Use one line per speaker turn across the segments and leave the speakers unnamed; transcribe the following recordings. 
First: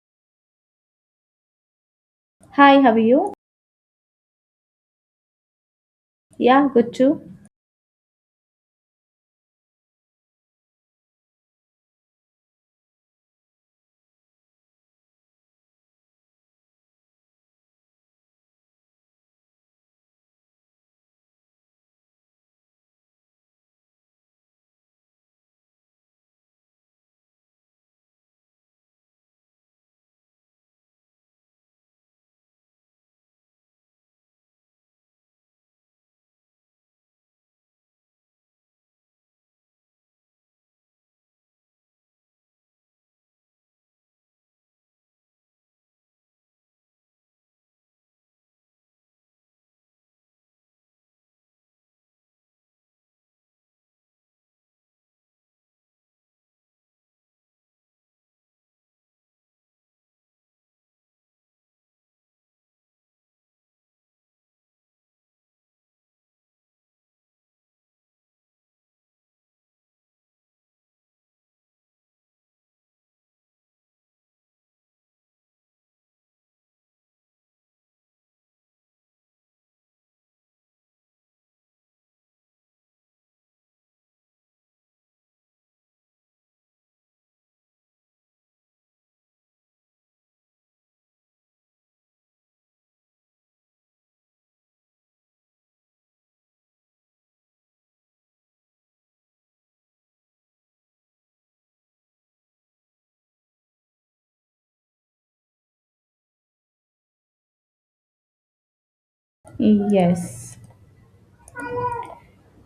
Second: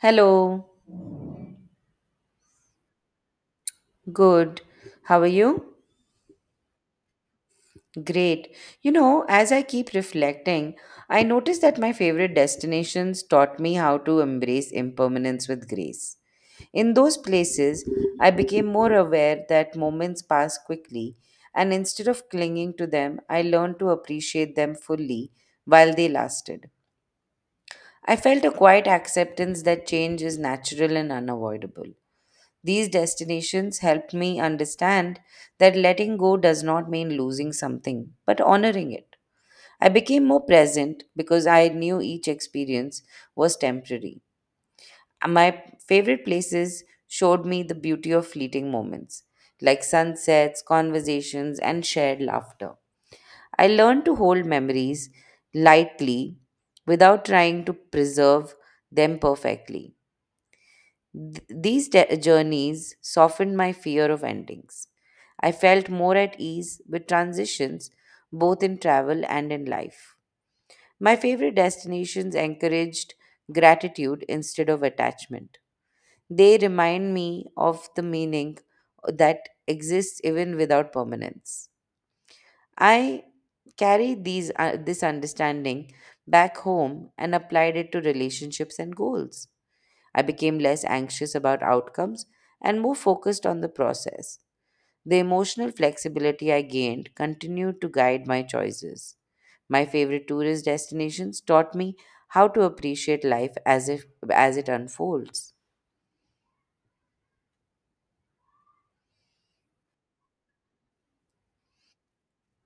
Hello,
Hi, how are you?
good. How are you?
Yeah, good too.
Great. You know, as I keep reflecting, I notice that my favorite destinations taught me how to embrace impermanence with grace. In those places, I became more aware that moments pass quickly, and instead of clinging to them, I learned to appreciate them fully while they lasted. I felt a quiet acceptance that change is natural and unavoidable. These destinations helped me understand that letting go does not mean losing something, but honoring it. I became more present because I knew each experience was temporary. My favorite places showed me the beauty of fleeting moments, like sunsets, conversations, and shared laughter. I learned to hold memories lightly without trying to preserve them perfectly. These journeys softened my fear of endings. I felt more at ease with transitions both in travel and in life. My favorite destinations encouraged gratitude instead of attachment. They remind me of the meaning that exists even without permanence. I carried this understanding back home and applied it to relationships and goals. I became less anxious about outcomes and more focused on the process. The emotional flexibility I gained continued to guide my choices. My favorite tourist destinations taught me how to appreciate life as if as it unfolds.
Yes.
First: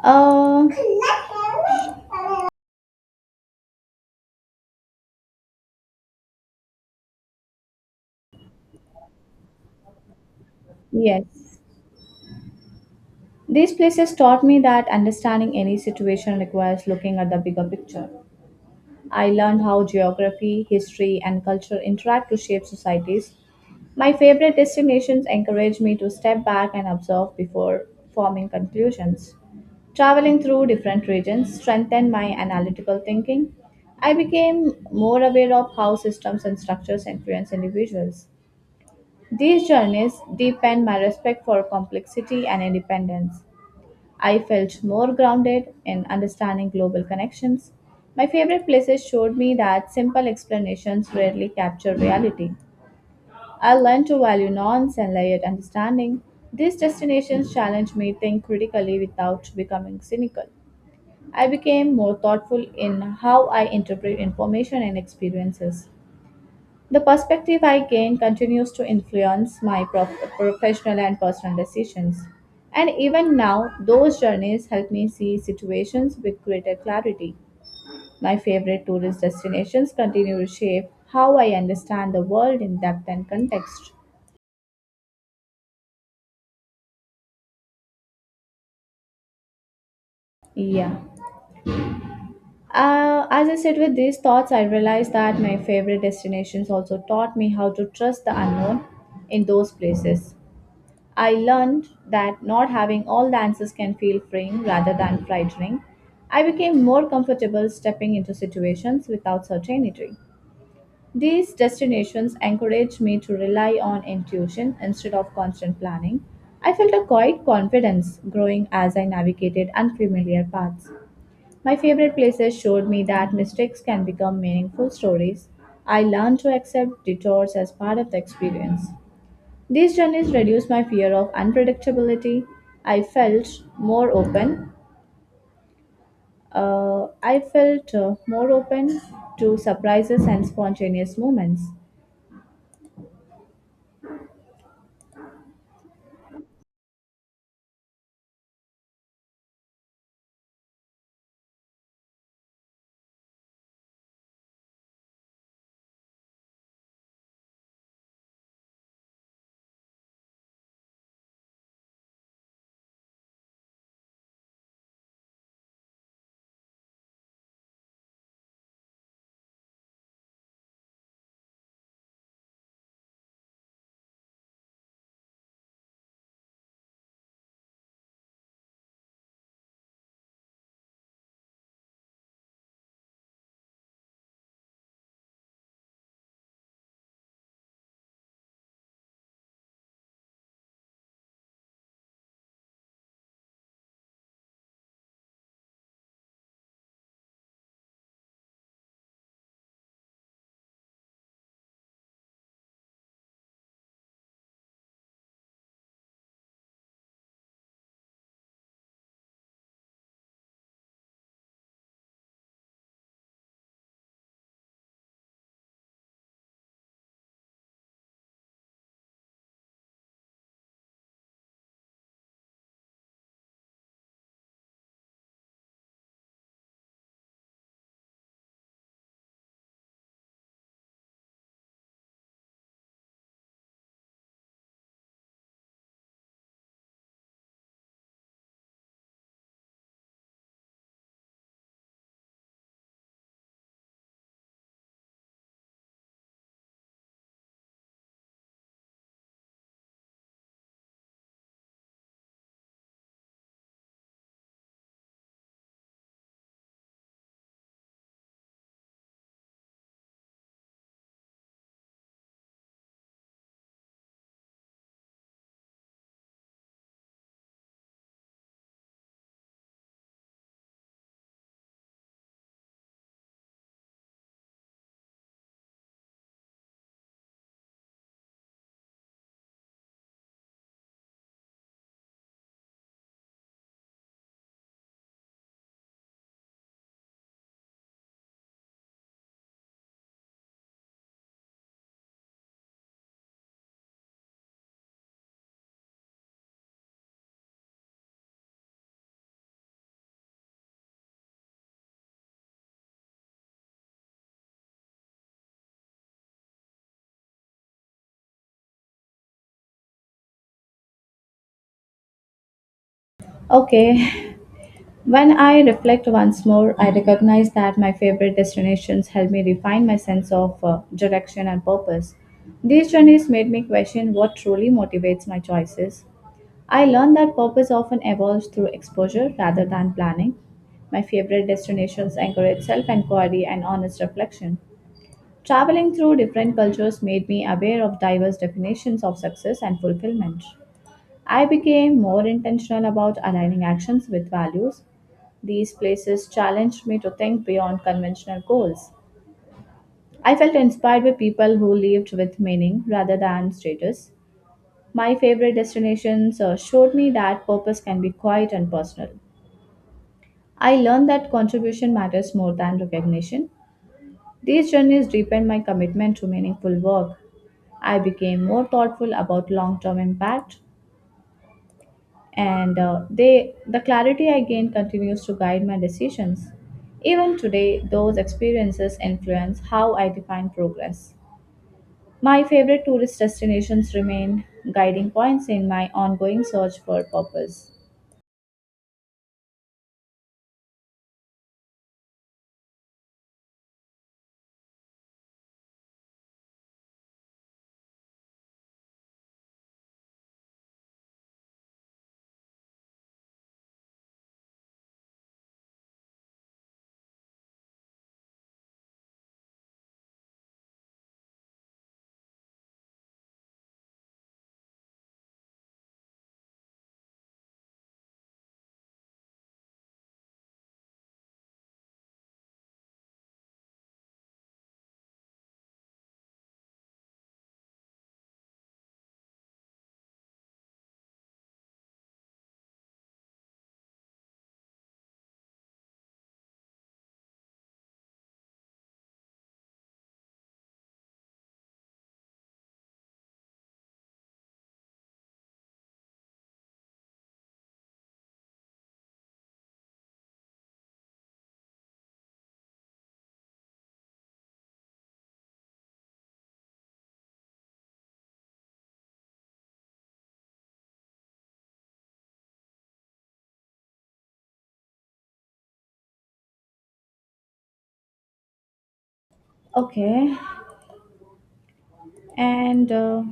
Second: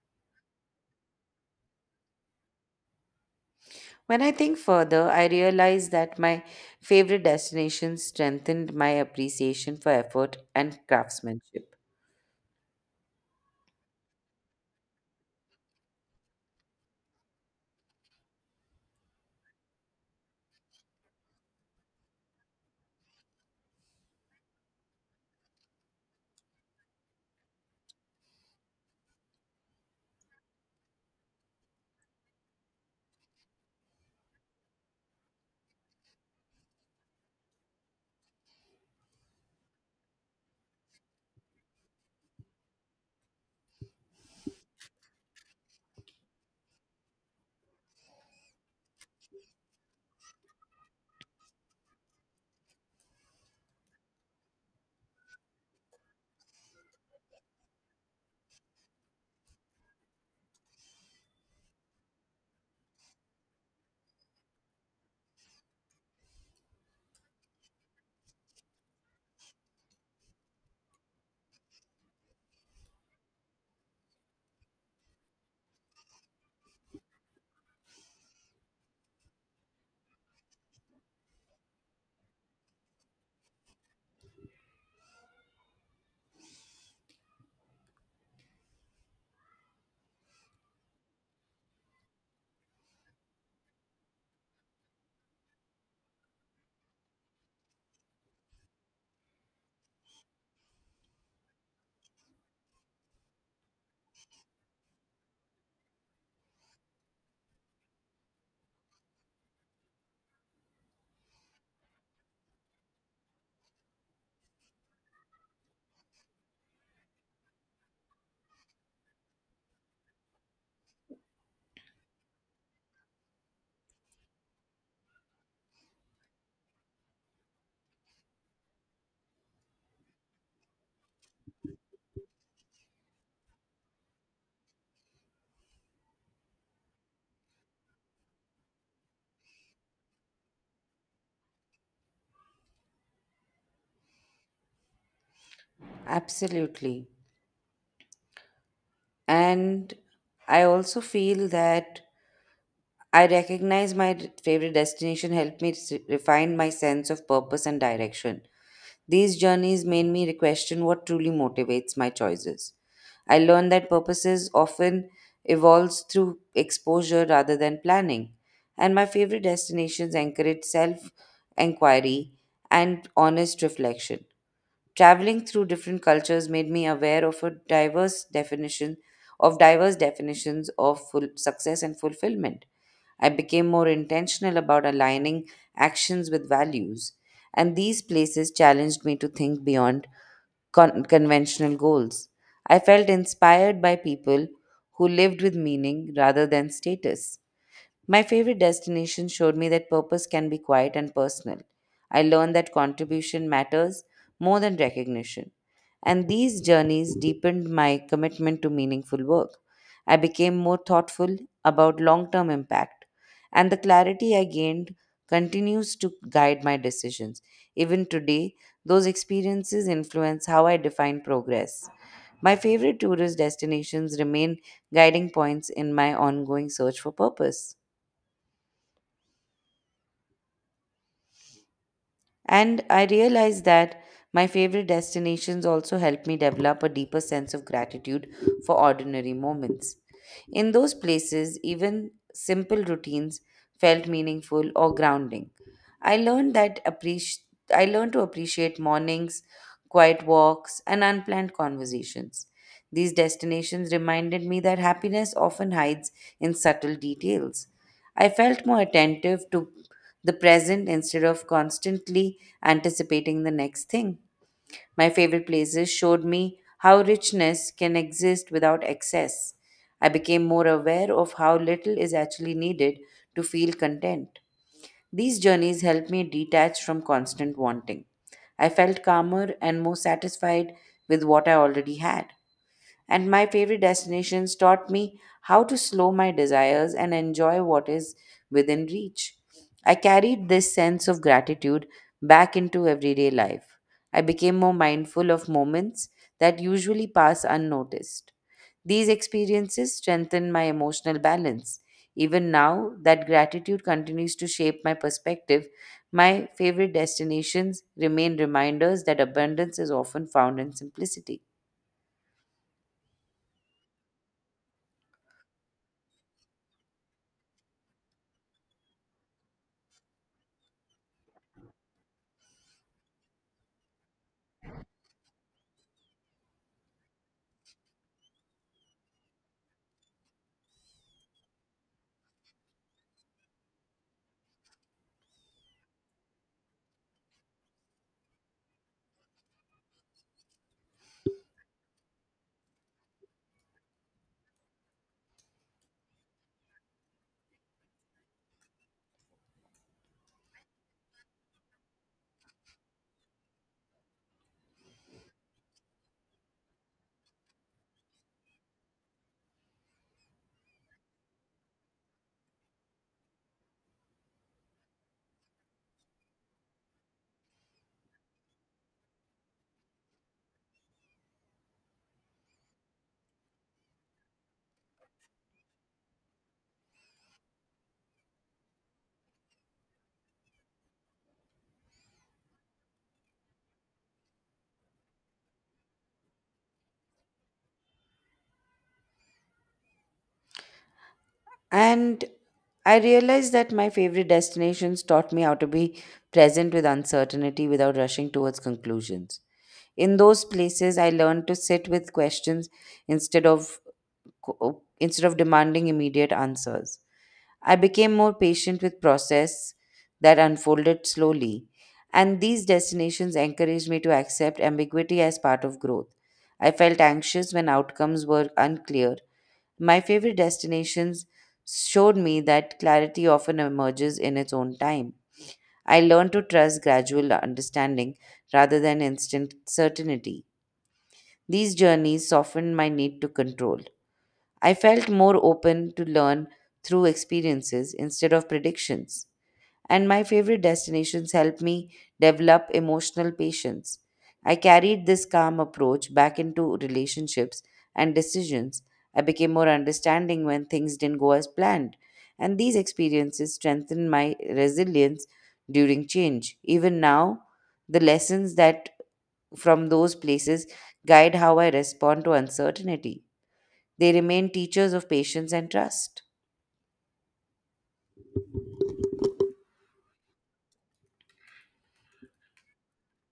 Uh,
When I think further, I realize that my favorite destinations strengthened my appreciation for effort and
yes.
craftsmanship.
These places taught me that understanding any situation requires looking at the bigger picture. I learned how geography, history, and culture interact to shape societies. My favorite destinations encourage me to step back and observe before forming conclusions. Traveling through different regions strengthened my analytical thinking. I became more aware of how systems and structures influence individuals. These journeys deepened my respect for complexity and independence. I felt more grounded in understanding global connections. My favorite places showed me that simple explanations rarely capture reality. I learned to value nuance and layered understanding. These destinations challenged me to think critically without becoming cynical. I became more thoughtful in how I interpret information and experiences. The perspective I gain continues to influence my professional and personal decisions. And even now, those journeys help me see situations with greater clarity. My favorite tourist destinations continue to shape how I understand the world in depth and context. Yeah. As I sit with these thoughts, I realize that my favorite destinations also taught me how to trust the unknown in those places. I learned that not having all the answers can feel freeing rather than frightening. I became more comfortable stepping into situations without certainty. These destinations encouraged me to rely on intuition instead of constant planning. I felt a quiet confidence growing as I navigated unfamiliar paths. My favorite places showed me that mistakes can become meaningful stories. I learned to accept detours as part of the experience. These journeys reduced my fear of unpredictability. I felt more open. I felt more open to surprises and spontaneous moments.
Absolutely. And I also feel that I recognize my favorite destination helped me refine my sense of purpose and direction. These journeys made me question what truly motivates my choices. I learned that purposes often evolves through exposure rather than planning, and my favorite destinations encourage self-inquiry and honest reflection. Traveling through different cultures made me aware of a diverse definition of diverse definitions of full success and fulfillment. I became more intentional about aligning actions with values, and these places challenged me to think beyond conventional goals. I felt inspired by people who lived with meaning rather than status. My favorite destination showed me that purpose can be quiet and personal. I learned that contribution matters more than recognition. And these journeys deepened my commitment to meaningful work. I became more thoughtful about long term impact. And the clarity I gained continues to guide my decisions. Even today, those experiences influence how I define progress. My favorite tourist destinations remain guiding points in my ongoing search for purpose. And I realized that my favorite destinations also help me develop a deeper sense of gratitude for ordinary moments. In those places, even simple routines felt meaningful or grounding. I learned that appreci- I learned to appreciate mornings, quiet walks, and unplanned conversations. These destinations reminded me that happiness often hides in subtle details. I felt more attentive to the present instead of constantly anticipating the next thing. My favorite places showed me how richness can exist without excess. I became more aware of how little is actually needed to feel content. These journeys helped me detach from constant wanting. I felt calmer and more satisfied with what I already had. And my favorite destinations taught me how to slow my desires and enjoy what is within reach. I carried this sense of gratitude back into everyday life. I became more mindful of moments that usually pass unnoticed. These experiences strengthen my emotional balance. Even now that gratitude continues to shape my perspective, my favorite destinations remain reminders that abundance is often found in simplicity.
Okay, when I reflect once more, I recognize that my favorite destinations helped me refine my sense of direction and purpose. These journeys made me question what truly motivates my choices. I learned that purpose often evolves through exposure rather than planning. My favorite destinations encourage self inquiry and honest reflection. Traveling through different cultures made me aware of diverse definitions of success and fulfillment. I became more intentional about aligning actions with values. These places challenged me to think beyond conventional goals. I felt inspired by people who lived with meaning rather than status. My favorite destinations showed me that purpose can be quiet and personal. I learned that contribution matters more than recognition. These journeys deepened my commitment to meaningful work. I became more thoughtful about long-term impact, and the clarity I gained continues to guide my decisions. Even today, those experiences influence how I define progress. My favorite tourist destinations remain guiding points in my ongoing search for purpose.
And I realized that my favorite destinations taught me how to be present with uncertainty without rushing towards conclusions. In those places, I learned to sit with questions instead of instead of demanding immediate answers. I became more patient with process that unfolded slowly, and these destinations encouraged me to accept ambiguity as part of growth. I felt anxious when outcomes were unclear. My favorite destinations showed me that clarity often emerges in its own time. I learned to trust gradual understanding rather than instant certainty. These journeys softened my need to control. I felt more open to learn through experiences instead of predictions, and my favorite destinations helped me develop emotional patience. I carried this calm approach back into relationships and decisions. I became more understanding when things didn't go as planned, and these experiences strengthened my resilience during change. Even now, the lessons that from those places guide how I respond to uncertainty. They remain teachers of patience and trust.
Okay, and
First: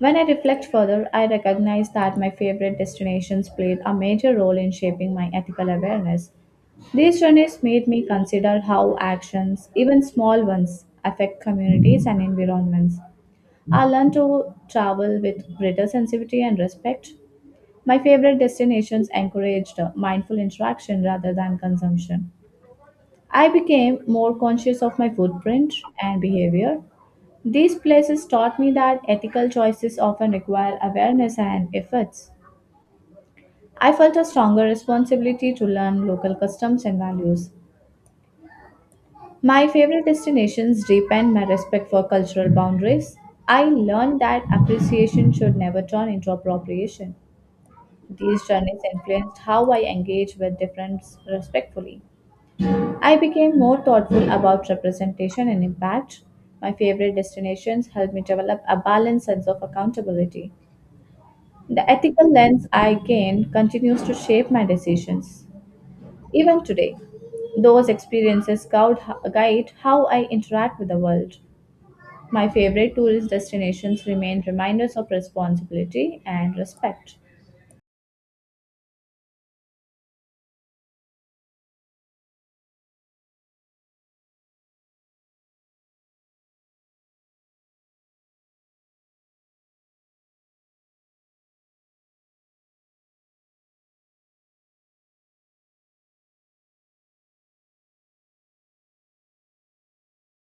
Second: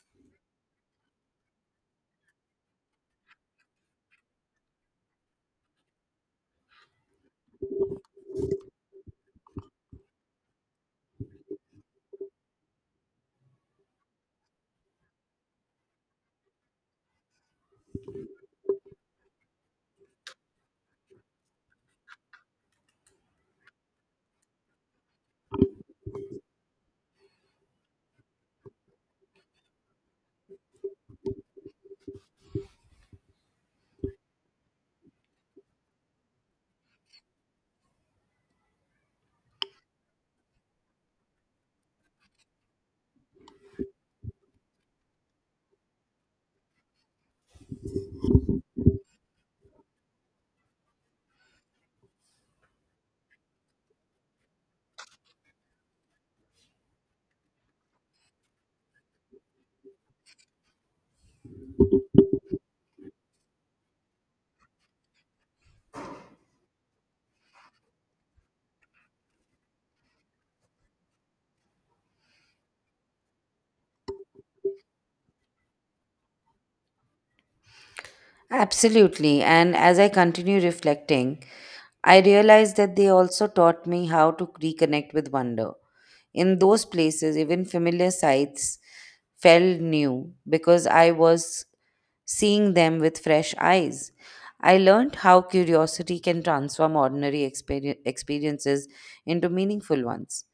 when I reflect further, I recognize that my favorite destinations played a major role in shaping my ethical awareness. These journeys made me consider how actions, even small ones, affect communities and environments. I learned to travel with greater sensitivity and respect. My favorite destinations encouraged mindful interaction rather than consumption. I became more conscious of my footprint and behavior. These places taught me that ethical choices often require awareness and efforts. I felt a stronger responsibility to learn local customs and values. My favorite destinations deepened my respect for cultural boundaries. I learned that appreciation should never turn into appropriation. These journeys influenced how I engage with difference respectfully. I became more thoughtful about representation and impact. My favorite destinations helped me develop a balanced sense of accountability. The ethical lens I gained continues to shape my decisions. Even today, those experiences guide how I interact with the world. My favorite tourist destinations remain reminders of responsibility and respect.
Absolutely. And as I continue reflecting, I realized that they also taught me how to reconnect with wonder. In those places, even familiar sights felt new because I was seeing them with fresh eyes. I learned how curiosity can transform ordinary experiences into meaningful ones.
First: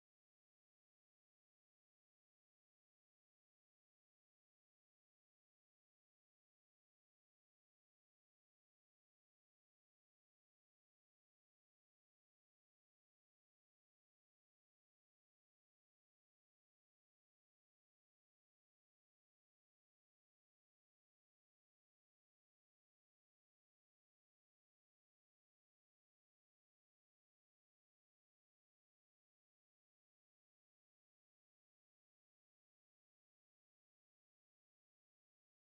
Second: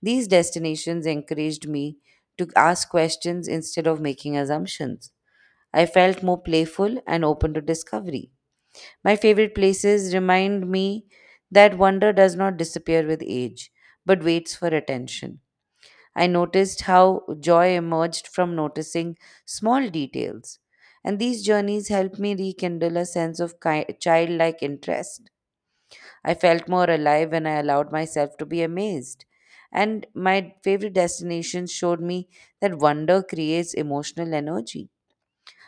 These destinations encouraged me to ask questions instead of making assumptions. I felt more playful and open to discovery. My favorite places remind me that wonder does not disappear with age, but waits for attention. I noticed how joy emerged from noticing small details, and these journeys helped me rekindle a sense of childlike interest. I felt more alive when I allowed myself to be amazed. And my favorite destinations showed me that wonder creates emotional energy.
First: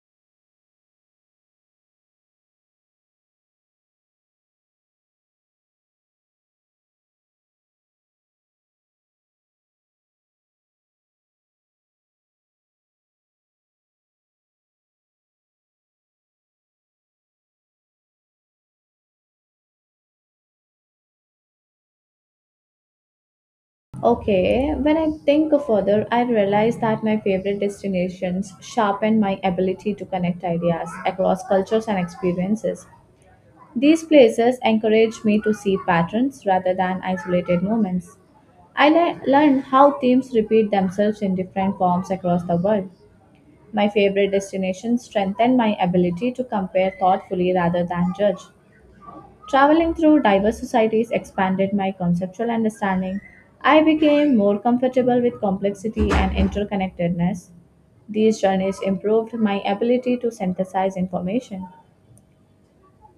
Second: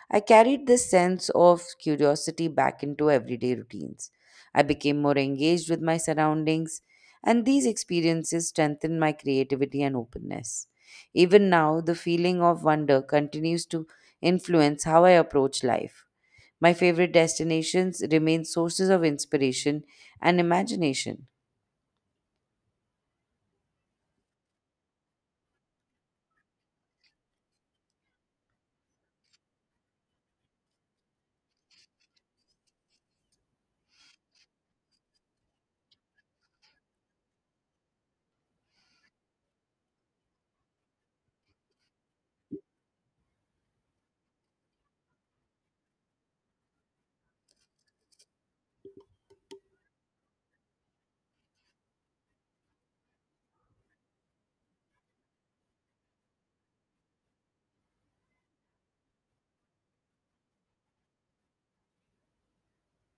I carried this sense of curiosity back into everyday routines. I became more engaged with my surroundings, and these experiences strengthened my creativity and openness. Even now, the feeling of wonder continues to influence how I approach life. My favorite destinations remain sources of inspiration and imagination.
Okay, when I think further, I realize that my favorite destinations sharpen my ability to connect ideas across cultures and experiences. These places encourage me to see patterns rather than isolated moments. I learned how themes repeat themselves in different forms across the world. My favorite destinations strengthened my ability to compare thoughtfully rather than judge. Traveling through diverse societies expanded my conceptual understanding. I became more comfortable with complexity and interconnectedness. These journeys improved my ability to synthesize information.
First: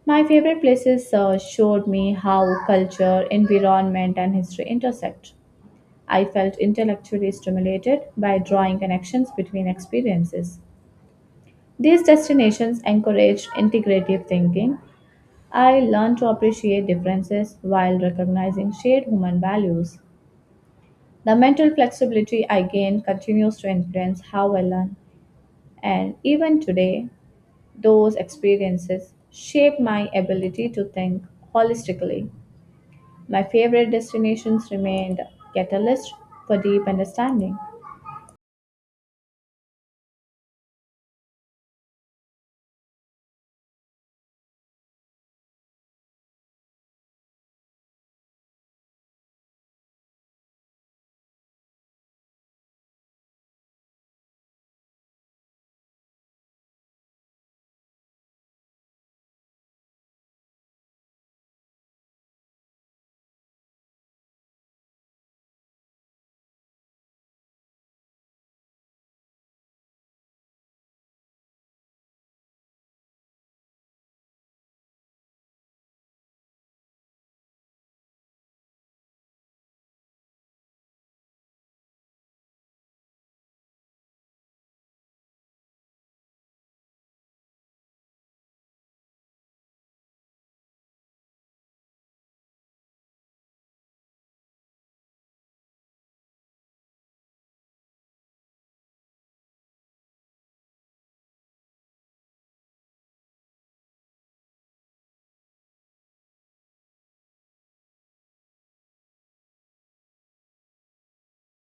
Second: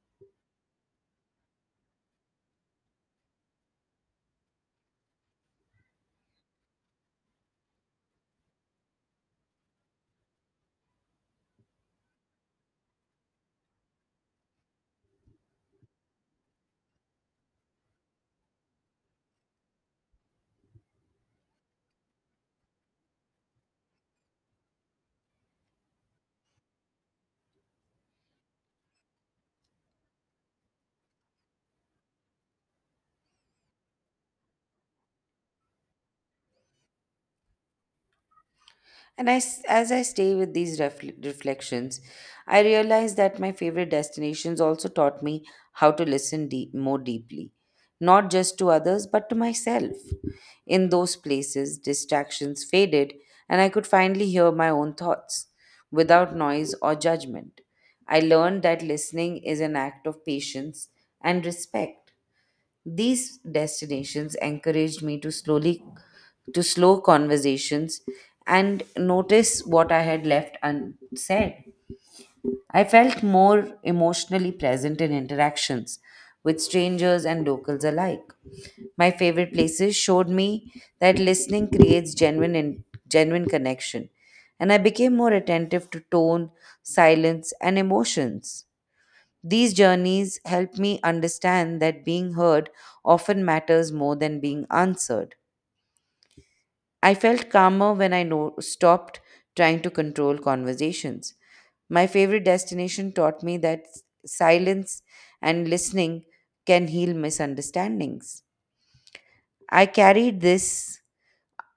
My favorite places showed me how culture, environment, and history intersect. I felt intellectually stimulated by drawing connections between experiences. These destinations encouraged integrative thinking. I learned to appreciate differences while recognizing shared human values. The mental flexibility I gained continues to influence how I learn, and even today, those experiences shape my ability to think holistically. My favorite destinations remained catalysts for deep understanding.
And I s As I stay with these reflections, I realize that my favorite destinations also taught me how to more deeply, not just to others, but to myself. In those places, distractions faded, and I could finally hear my own thoughts without noise or judgment. I learned that listening is an act of patience and respect. These destinations encouraged me to slow conversations and notice what I had left unsaid. I felt more emotionally present in interactions with strangers and locals alike. My favorite places showed me that listening creates genuine connection, and I became more attentive to tone, silence, and emotions. These journeys help me understand that being heard often matters more than being answered. I felt calmer when I stopped trying to control conversations. My favorite destination taught me that silence and listening can heal misunderstandings. I carried this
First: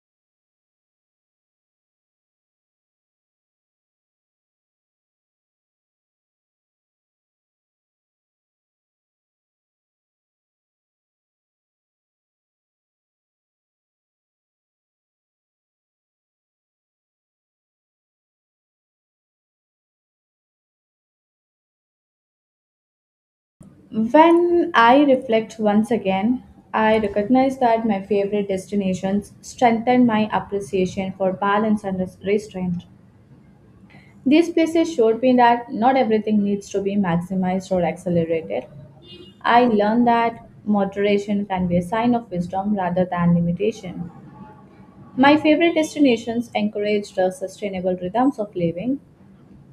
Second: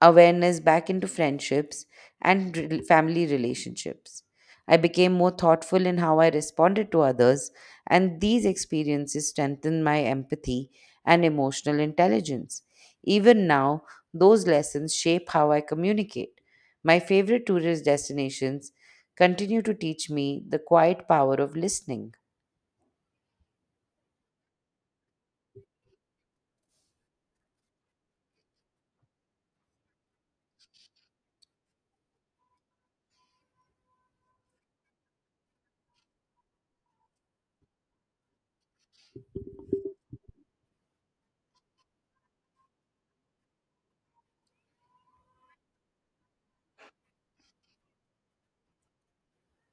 awareness back into friendships and family relationships. I became more thoughtful in how I responded to others, and these experiences strengthened my empathy and emotional intelligence. Even now, those lessons shape how I communicate. My favorite tourist destinations continue to teach me the quiet power of listening.
When I reflect once again, I recognize that my favorite destinations strengthened my appreciation for balance and restraint. These places showed me that not everything needs to be maximized or accelerated. I learned that moderation can be a sign of wisdom rather than limitation. My favorite destinations encouraged the sustainable rhythms of living.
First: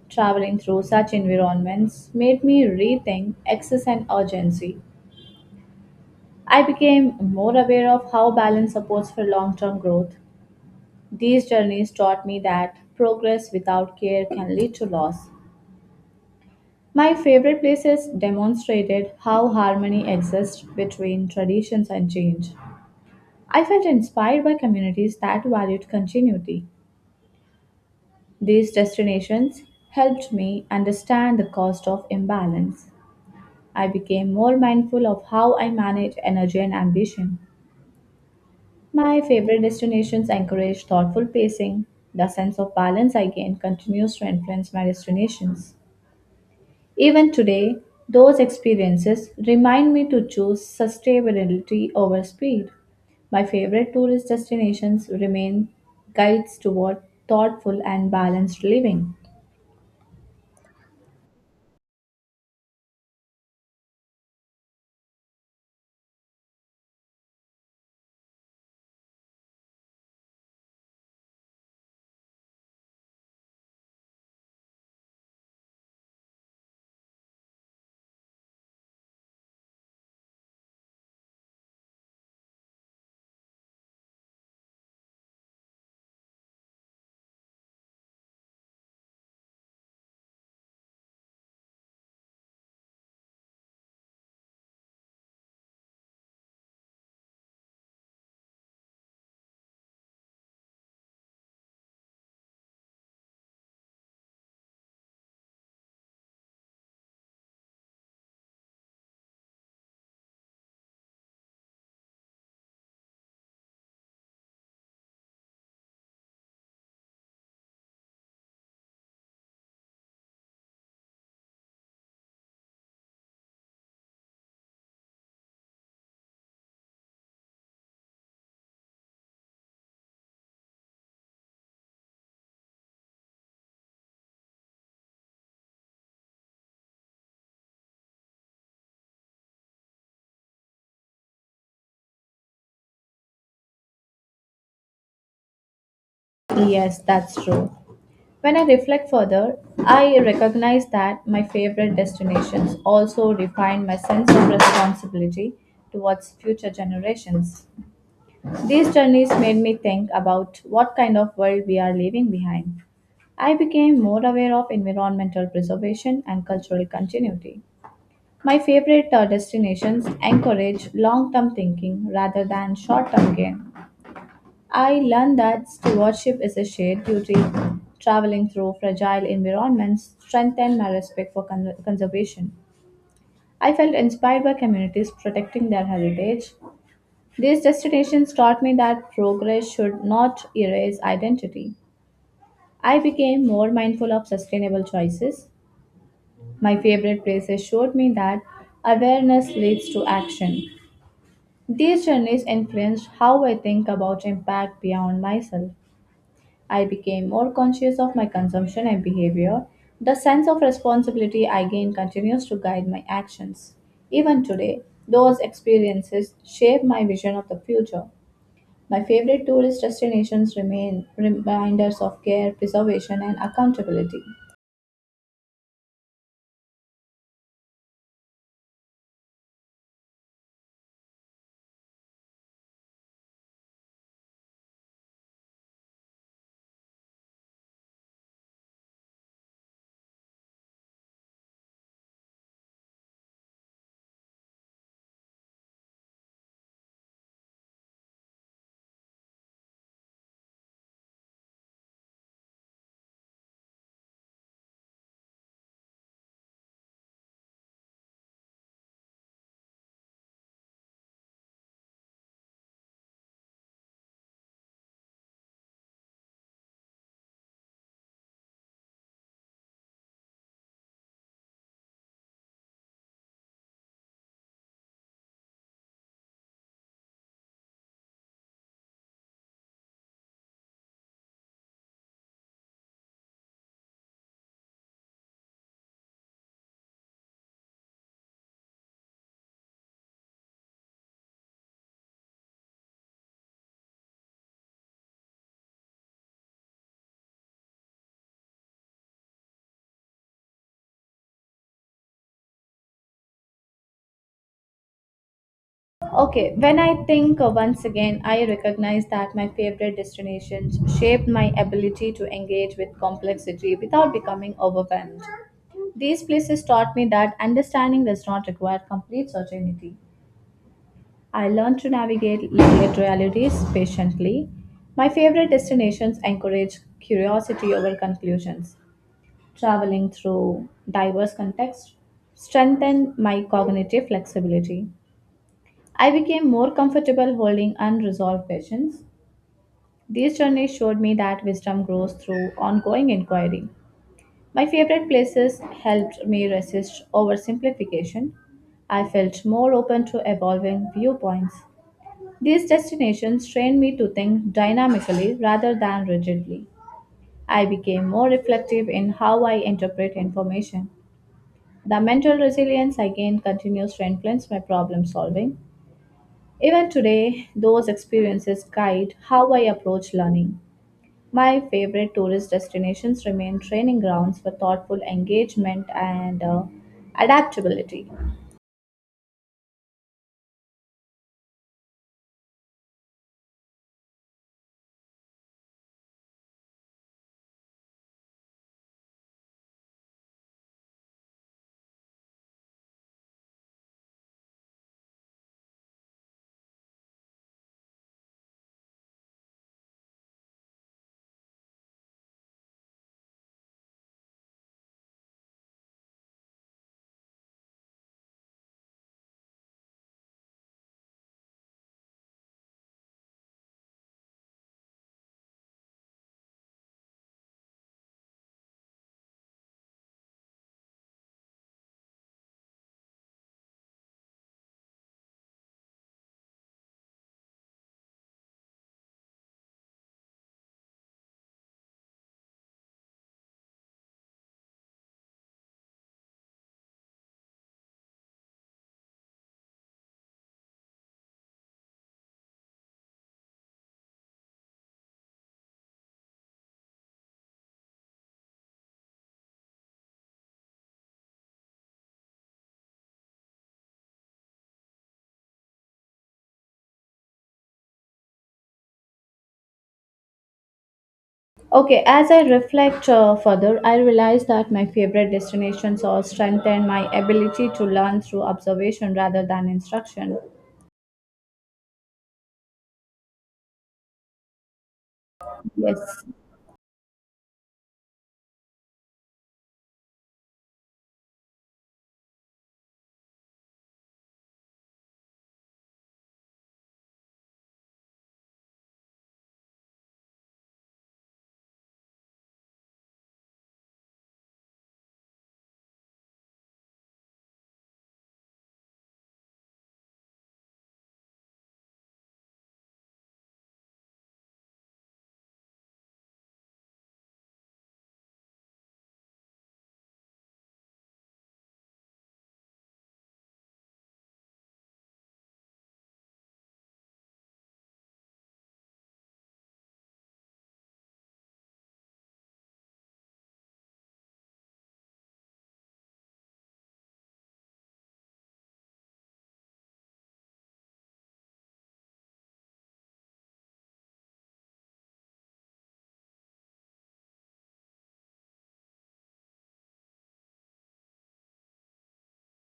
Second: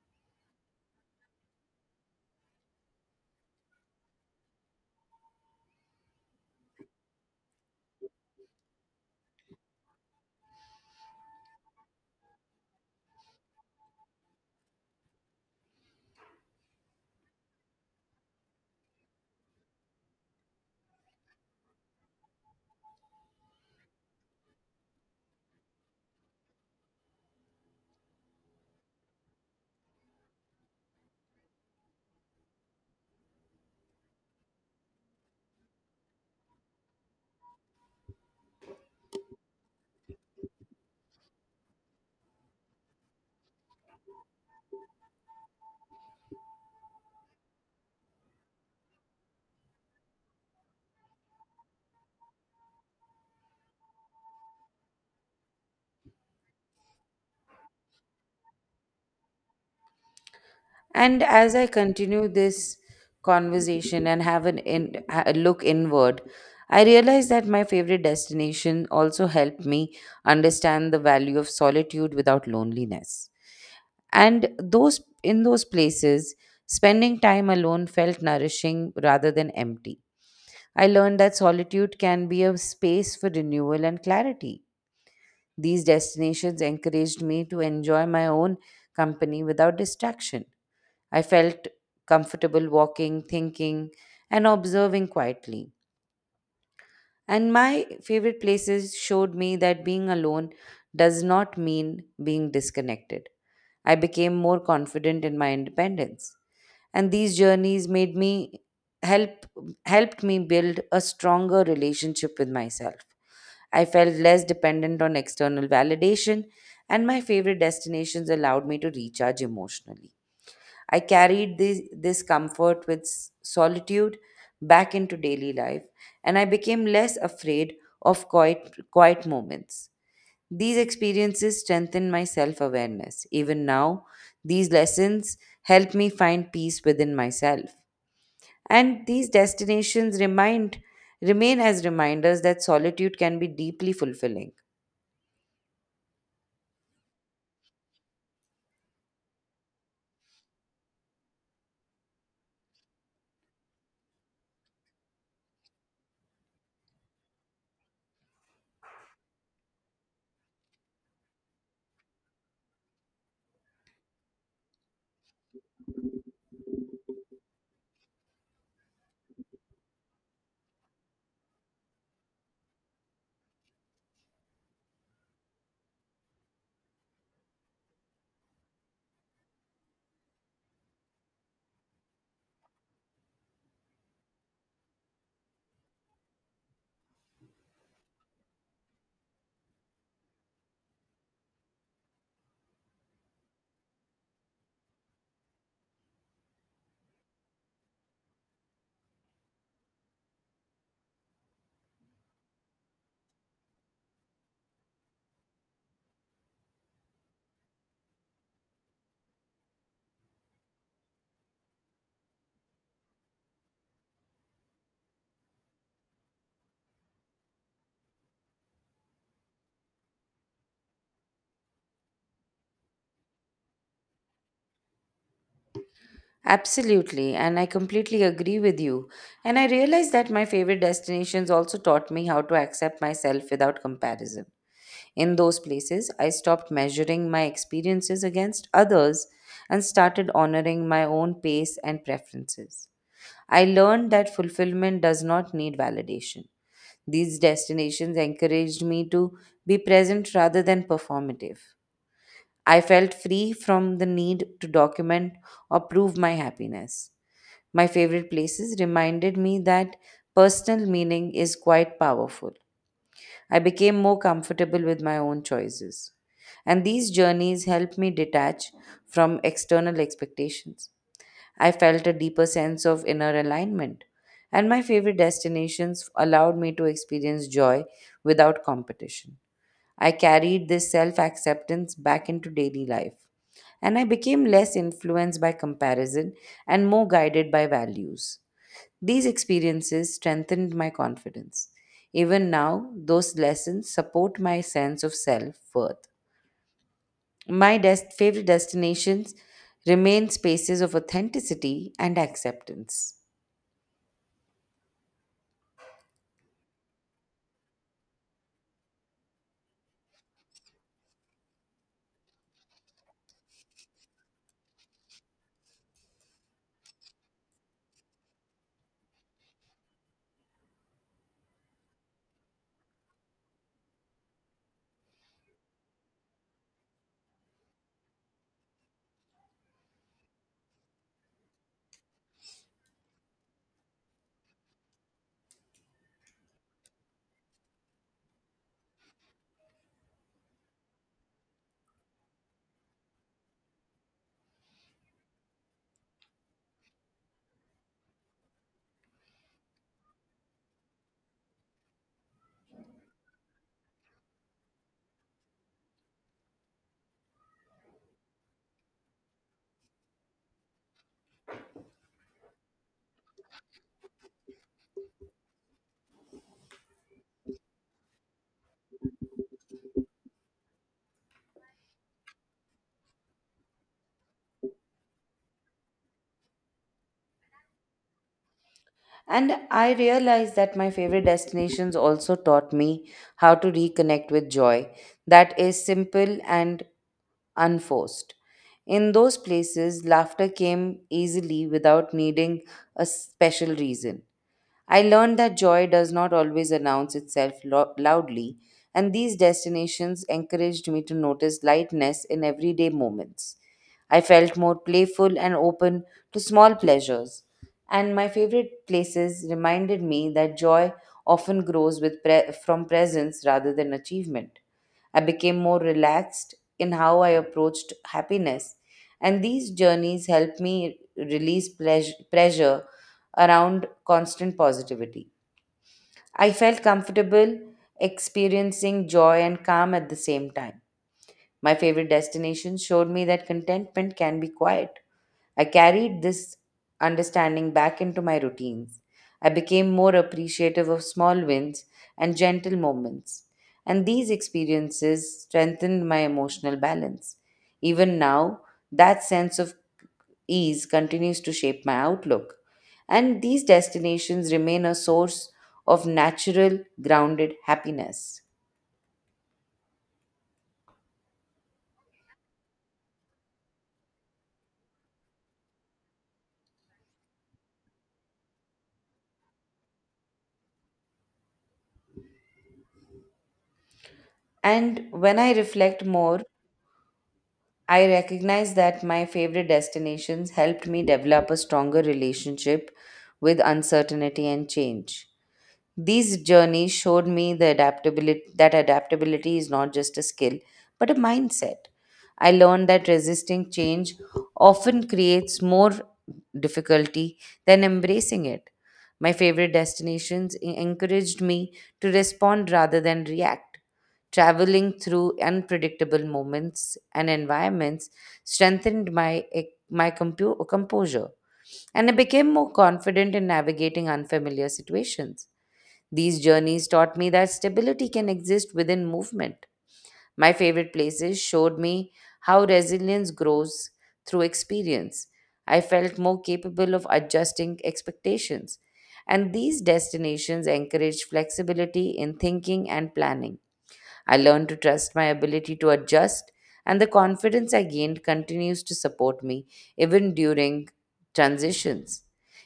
Traveling through such environments made me rethink excess and urgency. I became more aware of how balance supports for long term growth. These journeys taught me that progress without care can lead to loss. My favorite places demonstrated how harmony exists between traditions and change. I felt inspired by communities that valued continuity. These destinations helped me understand the cost of imbalance. I became more mindful of how I manage energy and ambition. My favorite destinations encourage thoughtful pacing. The sense of balance I gain continues to influence my destinations. Even today, those experiences remind me to choose sustainability over speed. My favorite tourist destinations remain guides toward thoughtful and balanced living.
And as I continue this conversation and have an in, ha- a look inward, I realize that my favorite destination also helped me understand the value of solitude without loneliness. And those in those places, spending time alone felt nourishing rather than empty. I learned that solitude can be a space for renewal and clarity. These destinations encouraged me to enjoy my own company without distraction. I felt comfortable walking, thinking, and observing quietly. And my favorite places showed me that being alone does not mean being disconnected. I became more confident in my independence. And these journeys made me help helped me build a stronger relationship with myself. I felt less dependent on external validation, and my favorite destinations allowed me to recharge emotionally. I carried this comfort with solitude back into daily life, and I became less afraid of quiet moments. These experiences strengthened my self awareness. Even now, these lessons help me find peace within myself. And these destinations remain as reminders that solitude can be deeply fulfilling.
Yes, that's true. When I reflect further, I recognize that my favorite destinations also define my sense of responsibility towards future generations. These journeys made me think about what kind of world we are leaving behind. I became more aware of environmental preservation and cultural continuity. My favorite destinations encourage long term thinking rather than short term gain. I learned that stewardship is a shared duty. Traveling through fragile environments strengthened my respect for conservation. I felt inspired by communities protecting their heritage. These destinations taught me that progress should not erase identity. I became more mindful of sustainable choices. My favorite places showed me that awareness leads to action. These journeys influenced how I think about impact beyond myself. I became more conscious of my consumption and behavior. The sense of responsibility I gain continues to guide my actions. Even today, those experiences shape my vision of the future. My favorite tourist destinations remain reminders of care, preservation, and accountability.
Absolutely, and I completely agree with you. And I realized that my favorite destinations also taught me how to accept myself without comparison. In those places, I stopped measuring my experiences against others and started honoring my own pace and preferences. I learned that fulfillment does not need validation. These destinations encouraged me to be present rather than performative. I felt free from the need to document or prove my happiness. My favorite places reminded me that personal meaning is quite powerful. I became more comfortable with my own choices. And these journeys helped me detach from external expectations. I felt a deeper sense of inner alignment. And my favorite destinations allowed me to experience joy without competition. I carried this self acceptance back into daily life. And I became less influenced by comparison and more guided by values. These experiences strengthened my confidence. Even now, those lessons support my sense of self worth. My favorite destinations remain spaces of authenticity and acceptance.
Okay, when I think once again, I recognize that my favorite destinations shaped my ability to engage with complexity without becoming overwhelmed. These places taught me that understanding does not require complete certainty. I learned to navigate late realities patiently. My favorite destinations encourage curiosity over conclusions. Traveling through diverse contexts strengthened my cognitive flexibility. I became more comfortable holding unresolved questions. These journeys showed me that wisdom grows through ongoing inquiry. My favorite places helped me resist oversimplification. I felt more open to evolving viewpoints. These destinations trained me to think dynamically rather than rigidly. I became more reflective in how I interpret information. The mental resilience I gained continues to influence my problem solving. Even today, those experiences guide how I approach learning. My favorite tourist destinations remain training grounds for thoughtful engagement and adaptability.
And I realized that my favorite destinations also taught me how to reconnect with joy that is simple and unforced. In those places, laughter came easily without needing a special reason. I learned that joy does not always announce itself loudly, and these destinations encouraged me to notice lightness in everyday moments. I felt more playful and open to small pleasures, and my favorite places reminded me that joy often grows with from presence rather than achievement. I became more relaxed in how I approached happiness, and these journeys helped me release pressure around constant positivity. I felt comfortable, experiencing joy and calm at the same time. My favorite destination showed me that contentment can be quiet. I carried this understanding back into my routines. I became more appreciative of small wins and gentle moments. And these experiences strengthened my emotional balance. Even now, that sense of ease continues to shape my outlook. And these destinations remain a source of natural, grounded happiness.
Okay, as I reflect further, I realize that my favorite destinations all strengthen my ability to learn through observation rather than instruction.
And when I reflect
Yes,
more, I recognize that my favorite destinations helped me develop a stronger relationship with uncertainty and change. These journeys showed me the adaptability that adaptability is not just a skill but a mindset. I learned that resisting change often creates more difficulty than embracing it. My favorite destinations encouraged me to respond rather than react. Traveling through unpredictable moments and environments strengthened my composure, and I became more confident in navigating unfamiliar situations. These journeys taught me that stability can exist within movement. My favorite places showed me how resilience grows through experience. I felt more capable of adjusting expectations. And these destinations encourage flexibility in thinking and planning. I learned to trust my ability to adjust, and the confidence I gained continues to support me even during transitions.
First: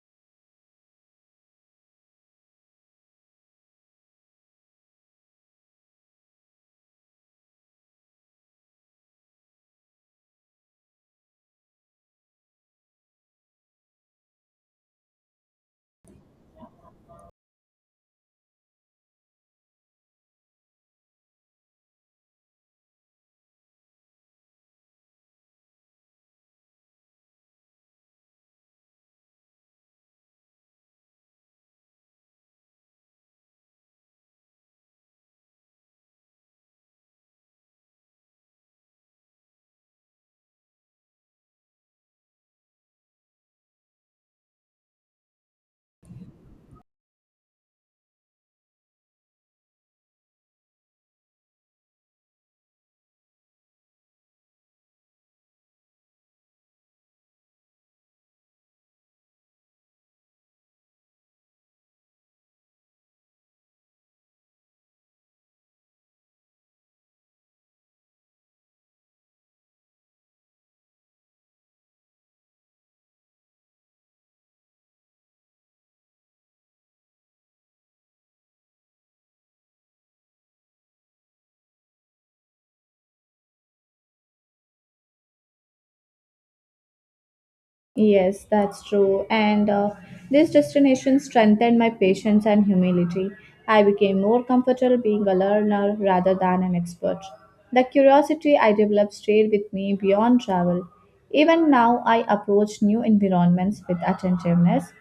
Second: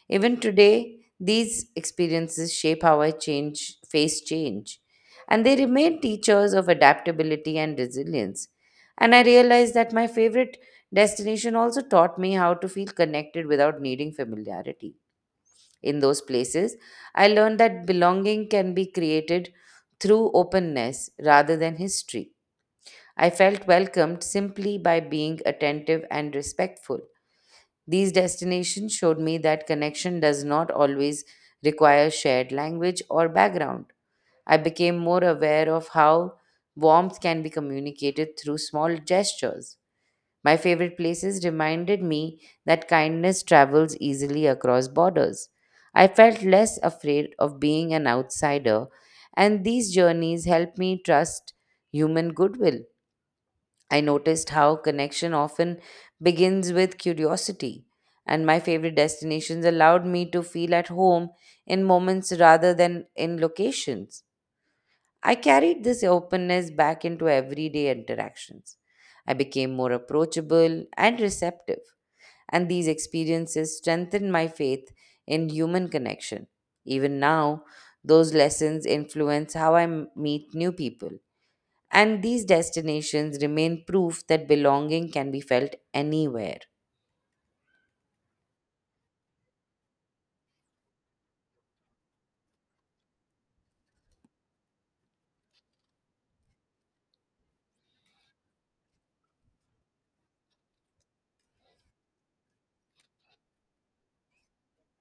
Even today, these experiences shape how I change, face change, and they remain teachers of adaptability and resilience. And I realized that my favorite destination also taught me how to feel connected without needing familiarity. In those places, I learned that belonging can be created through openness rather than history. I felt welcomed simply by being attentive and respectful. These destinations showed me that connection does not always require shared language or background. I became more aware of how warmth can be communicated through small gestures. My favorite places reminded me that kindness travels easily across borders. I felt less afraid of being an outsider, and these journeys helped me trust human goodwill. I noticed how connection often begins with curiosity, and my favorite destinations allowed me to feel at home in moments rather than in locations. I carried this openness back into everyday interactions. I became more approachable and receptive, and these experiences strengthened my faith in human connection. Even now, those lessons influence how I meet new people, and these destinations remain proof that belonging can be felt anywhere.
yes, that's true. And This destination strengthened my patience and humility. I became more comfortable being a learner rather than an expert. The curiosity I developed stayed with me beyond travel. Even now, I approach new environments with attentiveness.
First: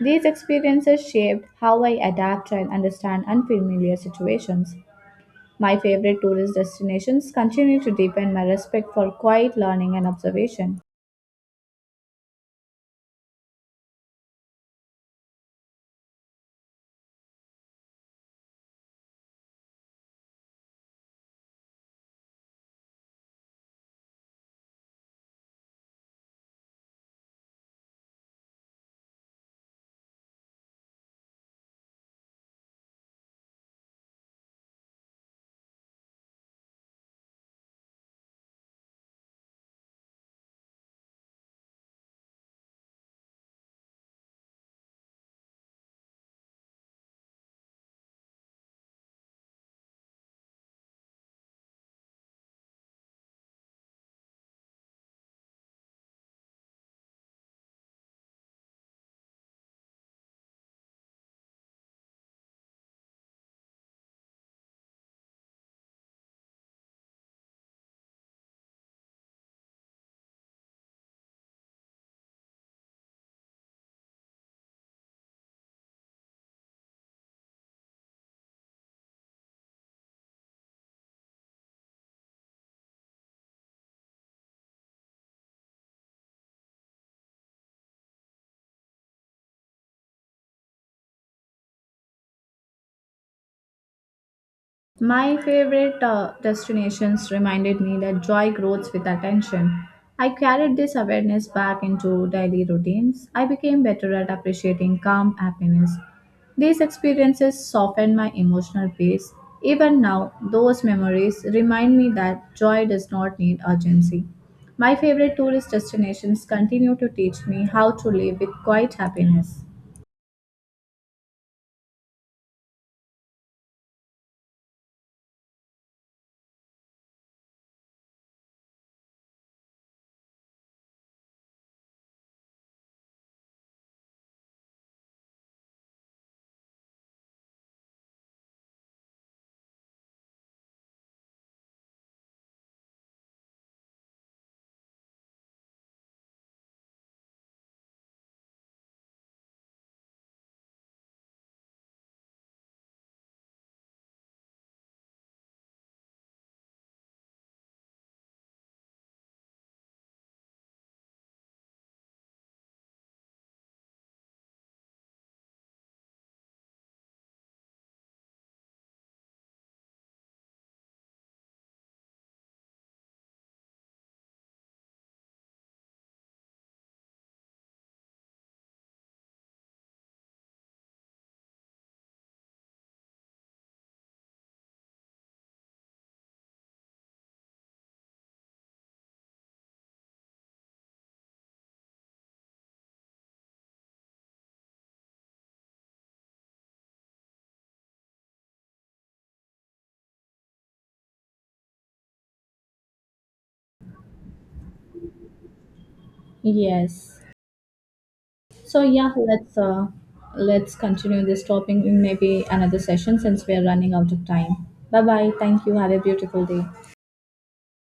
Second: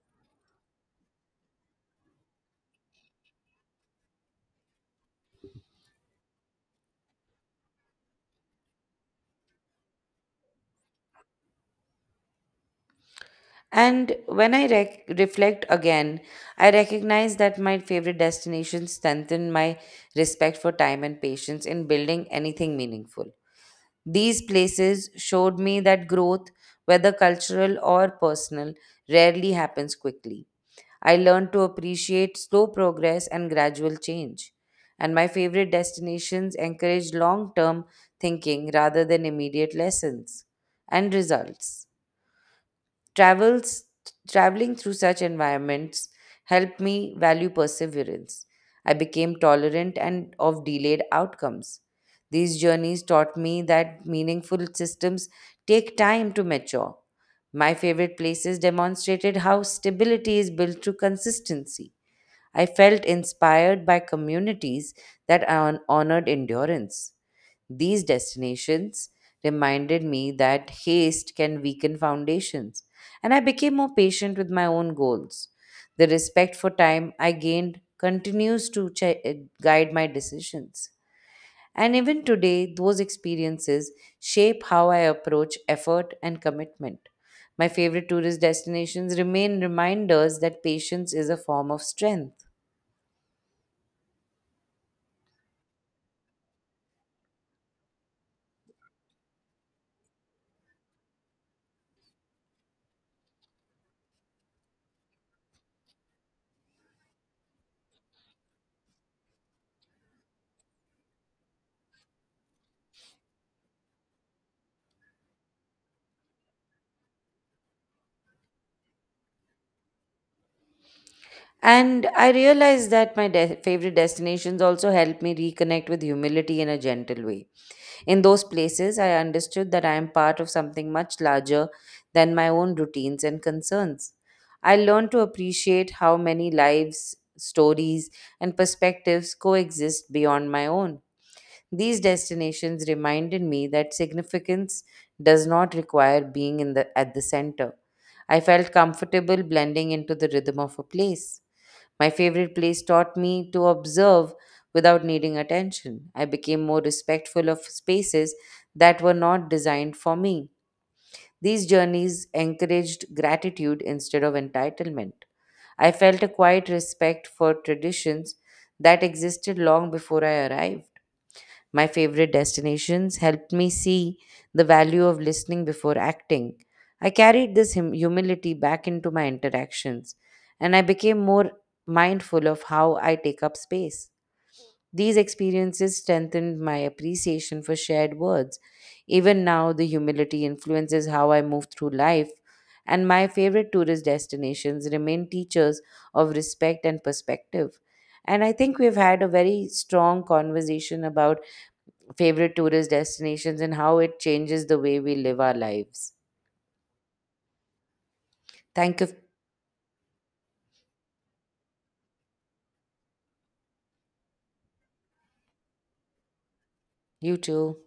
These experiences shaped how I adapt and understand unfamiliar situations. My favorite tourist destinations continue to deepen my respect for quiet learning and observation.
And when I reflect again, I recognize that my favorite destinations strengthen my respect for time and patience in building anything meaningful. These places showed me that growth, whether cultural or personal, rarely happens quickly. I learned to appreciate slow progress and gradual change. And my favorite destinations encourage long term thinking rather than immediate lessons and results. Travels, Traveling through such environments helped me value perseverance. I became tolerant and of delayed outcomes. These journeys taught me that meaningful systems take time to mature. My favorite places demonstrated how stability is built through consistency. I felt inspired by communities that honored endurance. These destinations reminded me that haste can weaken foundations, and I became more patient with my own goals. The respect for time I gained continues to guide my decisions. And even today, those experiences shape how I approach effort and commitment. My favorite tourist destinations remain reminders that patience is a form of strength.
My favorite destinations reminded me that joy grows with attention. I carried this awareness back into daily routines. I became better at appreciating calm happiness. These experiences softened my emotional pace. Even now, those memories remind me that joy does not need urgency. My favorite tourist destinations continue to teach me how to live with quiet happiness.
And I realized that my favorite destinations also helped me reconnect with humility in a gentle way. In those places, I understood that I am part of something much larger than my own routines and concerns. I learned to appreciate how many lives, stories, and perspectives coexist beyond my own. These destinations reminded me that significance does not require being at the center. I felt comfortable blending into the rhythm of a place. My favorite place taught me to observe without needing attention. I became more respectful of spaces that were not designed for me. These journeys encouraged gratitude instead of entitlement. I felt a quiet respect for traditions that existed long before I arrived. My favorite destinations helped me see the value of listening before acting. I carried this humility back into my interactions, and I became more mindful of how I take up space. These experiences strengthened my appreciation for shared words. Even now, the humility influences how I move through life, and my favorite tourist destinations remain teachers of respect and perspective. And I think we've had a very strong conversation about favorite tourist destinations and how it changes the way we live our lives.
Yes. So
Thank you.
yeah, let's continue this topic in maybe another session since we are running out of time. Bye bye. Thank you. Have a beautiful day.
You too.